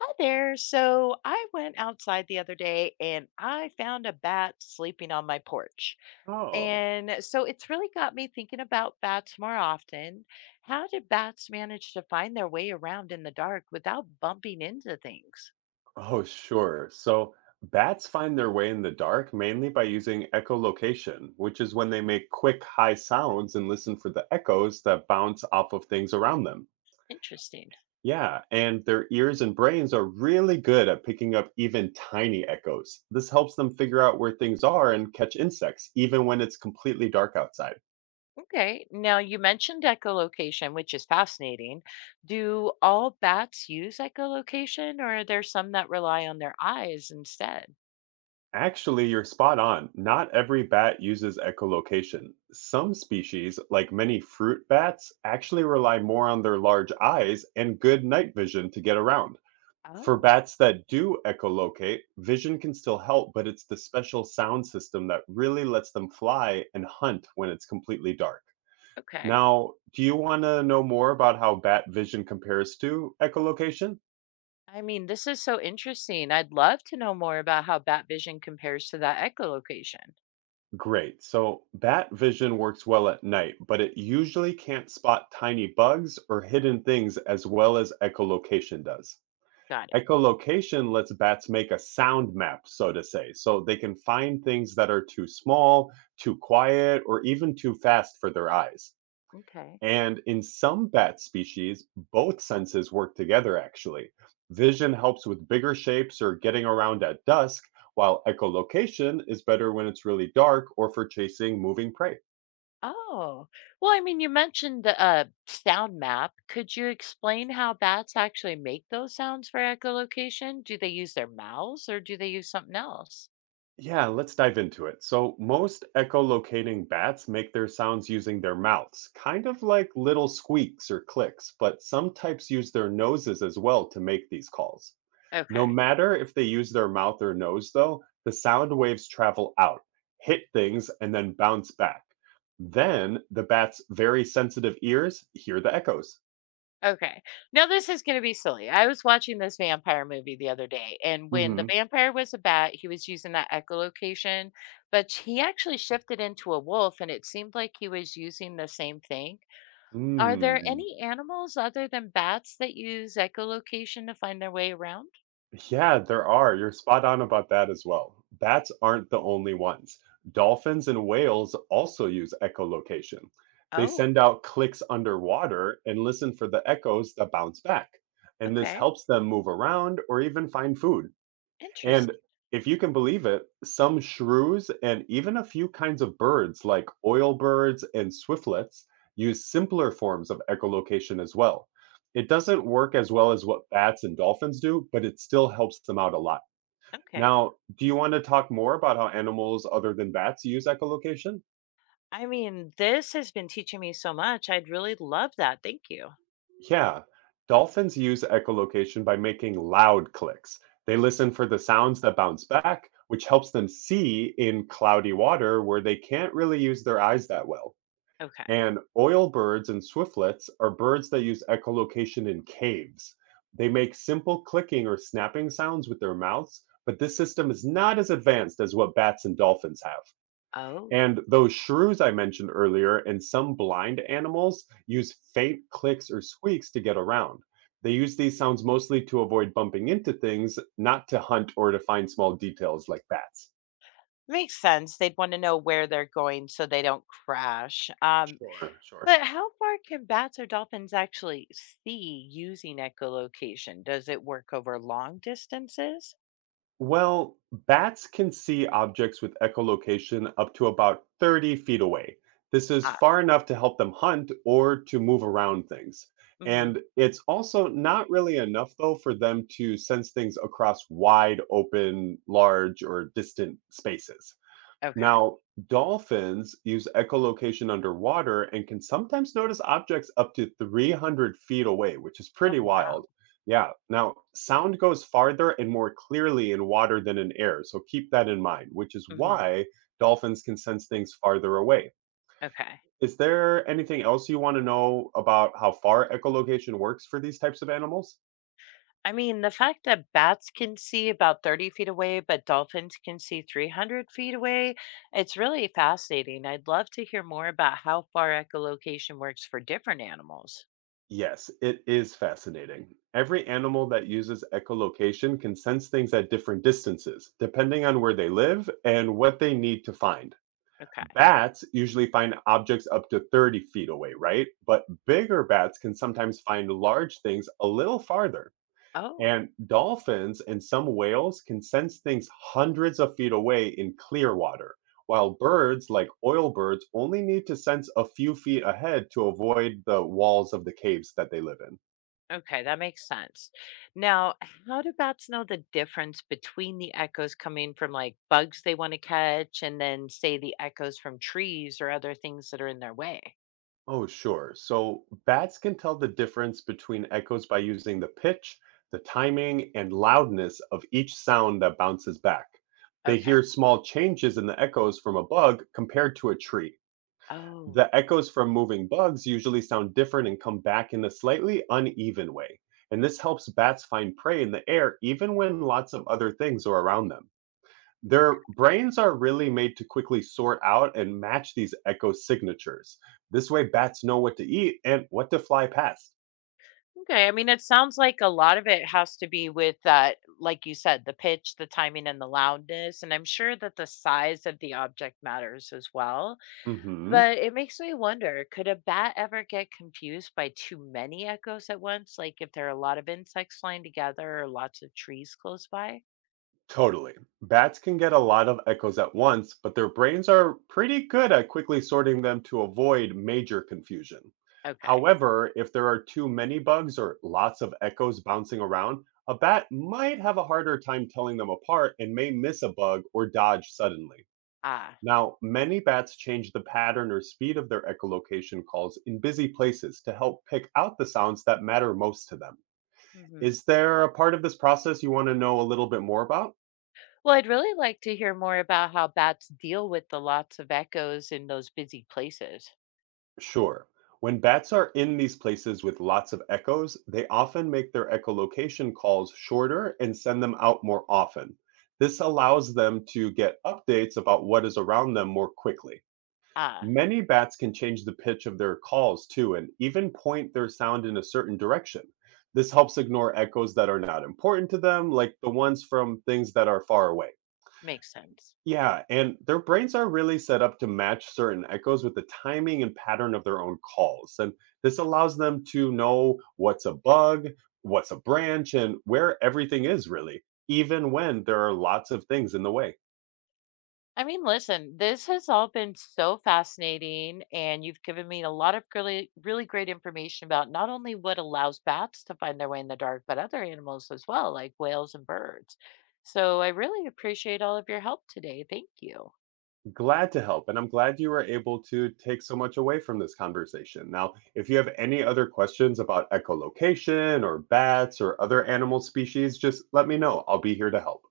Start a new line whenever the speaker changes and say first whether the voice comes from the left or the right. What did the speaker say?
left: Hi there. So I went outside the other day and I found a bat sleeping on my porch.
right: Oh,
left: And so it's really got me thinking about bats more often. How did bats manage to find their way around in the dark without bumping into things?
right: oh, sure. So bats find their way in the dark mainly by using echolocation, which is when they make quick, high sounds and listen for the echoes that bounce off of things around them.
left: Interesting.
right: Yeah, and their ears and brains are really good at picking up even tiny echoes. This helps them figure out where things are and catch insects, even when it's completely dark outside.
left: Okay. Now you mentioned echolocation, which is fascinating. Do all bats use echolocation or are there some that rely on their eyes instead?
right: Actually, you're spot on. Not every bat uses echolocation. Some species, like many fruit bats, actually rely more on their large eyes and good night vision to get around. For
left: Oh,
right: bats that do echolocate, vision can still help, but it's the special sound system that really lets them fly and hunt when it's completely dark.
left: okay.
right: Now, do you want to know more about how bat vision compares to echolocation?
left: I mean, this is so interesting. I'd love to know more about how bat vision compares to that echolocation.
right: Great. So bat vision works well at night, but it usually can't spot tiny bugs or hidden things as well as echolocation does.
left: Got it.
right: Echolocation lets bats make a sound map, so to say, so they can find things that are too small, too quiet, or even too fast for their eyes.
left: Okay.
right: And in some bat species, both senses work together actually. Vision helps with bigger shapes or getting around at dusk, while echolocation is better when it's really dark or for chasing moving prey.
left: Oh, well, I mean, you mentioned the sound map. Could you explain how bats actually make those sounds for echolocation? Do they use their mouths or do they use something else?
right: Yeah, let's dive into it. So, most echolocating bats make their sounds using their mouths, kind of like little squeaks or clicks, but some types use their noses as well to make these calls. No
left: Okay.
right: matter if they use their mouth or nose, though, the sound waves travel out, hit things, and then bounce back. Then the bat's very sensitive ears hear the echos.
left: Okay. Now this is gonna be silly. I was watching this vampire movie the other day, and when the
right: Hmm.
left: vampire was a bat, he was using that echolocation, but he actually shifted into a wolf, and it seemed like he was using the same thing. Are there
right: Mm.
left: any animals other than bats that use echolocation to find their way around?
right: Yeah, there are. You're spot on about that as well. Bats aren't the only ones. Dolphins and whales also use echolocation. They
left: Oh,
right: send out clicks underwater and listen for the echoes that bounce back. And this
left: okay.
right: helps them move around or even find food. And
left: Interesting.
right: if you can believe it, some shrews and even a few kinds of birds, like oilbirds and swiftlets, use simpler forms of echolocation as well. It doesn't work as well as what bats and dolphins do, but it still helps them out a lot.
left: Okay.
right: Now, do you want to talk more about how animals other than bats use echolocation?
left: I mean, this has been teaching me so much. I'd really love that. Thank you.
right: Yeah, dolphins use echolocation by making loud clicks. They listen for the sounds that bounce back, which helps them see in cloudy water where they can't really use their eyes that well.
left: Okay.
right: And oil birds and swiftlets are birds that use echolocation in caves. They make simple clicking or snapping sounds with their mouths, but this system is not as advanced as what bats and dolphins have.
left: Oh.
right: And those shrews I mentioned earlier and some blind animals use faint clicks or squeaks to get around. They use these sounds mostly to avoid bumping into things, not to hunt or to find small details like bats.
left: Makes sense. They'd want to know where they're going so they don't crash.
right: Sure, sure.
left: But how far can bats or dolphins actually see using echolocation? Does it work over long distances?
right: Well, bats can see objects with echolocation up to about 30 feet away. This is
left: Ah,
right: far enough to help them hunt or to move around things.
left: hmm,
right: And it's also not really enough, though, for them to sense things across wide open, large, or distant spaces.
left: okay.
right: Now, dolphins use echolocation underwater and can sometimes notice objects up to 300 feet away, which is
left: Oh,
right: pretty
left: wow.
right: wild. Yeah. Now, sound goes farther and more clearly in water than in air. So keep that in mind, which is
left: Hmm.
right: why dolphins can sense things farther away.
left: Okay.
right: Is there anything else you want to know about how far echolocation works for these types of animals?
left: I mean, the fact that bats can see about 30 feet away, but dolphins can see 300 feet away, it's really fascinating. I'd love to hear more about how far echolocation works for different animals.
right: Yes, it is fascinating. Every animal that uses echolocation can sense things at different distances, depending on where they live and what they need to find.
left: Okay.
right: Bats usually find objects up to 30 feet away, right? But bigger bats can sometimes find large things a little farther.
left: Oh.
right: And dolphins and some whales can sense things hundreds of feet away in clear water, while birds, like oil birds, only need to sense a few feet ahead to avoid the walls of the caves that they live in.
left: Okay, that makes sense. Now, how do bats know the difference between the echoes coming from like bugs they want to catch and then say the echoes from trees or other things that are in their way?
right: Oh, sure. So bats can tell the difference between echoes by using the pitch, the timing, and loudness of each sound that bounces back. They
left: Okay.
right: hear small changes in the echoes from a bug compared to a tree.
left: Oh.
right: The echoes from moving bugs usually sound different and come back in a slightly uneven way. And this helps bats find prey in the air even when lots of other things are around them. Their brains are really made to quickly sort out and match these echo signatures. This way, bats know what to eat and what to fly past.
left: Okay. I mean, it sounds like a lot of it has to be with that, like you said, the pitch, the timing, and the loudness. And I'm sure that the size of the object matters as well.
right: Hmm.
left: But it makes me wonder, could a bat ever get confused by too many echoes at once? Like if there are a lot of insects flying together or lots of trees close by?
right: Totally. Bats can get a lot of echoes at once, but their brains are pretty good at quickly sorting them to avoid major confusion.
left: Okay.
right: However, if there are too many bugs or lots of echoes bouncing around, a bat might have a harder time telling them apart and may miss a bug or dodge suddenly.
left: Ah.
right: Now, many bats change the pattern or speed of their echolocation calls in busy places to help pick out the sounds that matter most to them.
left: Hmm.
right: Is there a part of this process you want to know a little bit more about?
left: Well, I'd really like to hear more about how bats deal with the lots of echoes in those busy places.
right: Sure. When bats are in these places with lots of echoes, they often make their echolocation calls shorter and send them out more often. This allows them to get updates about what is around them more quickly.
left: Ah,
right: Many bats can change the pitch of their calls too, and even point their sound in a certain direction. This helps ignore echoes that are not important to them, like the ones from things that are far away.
left: makes sense.
right: Yeah, and their brains are really set up to match certain echoes with the timing and pattern of their own calls. And this allows them to know what's a bug, what's a branch, and where everything is really, even when there are lots of things in the way.
left: I mean, listen, this has all been so fascinating, and you've given me a lot of really, really great information about not only what allows bats to find their way in the dark, but other animals as well, like whales and birds. So I really appreciate all of your help today. Thank you.
right: Glad to help, and I'm glad you were able to take so much away from this conversation. Now, if you have any other questions about echolocation or bats or other animal species, just let me know. I'll be here to help.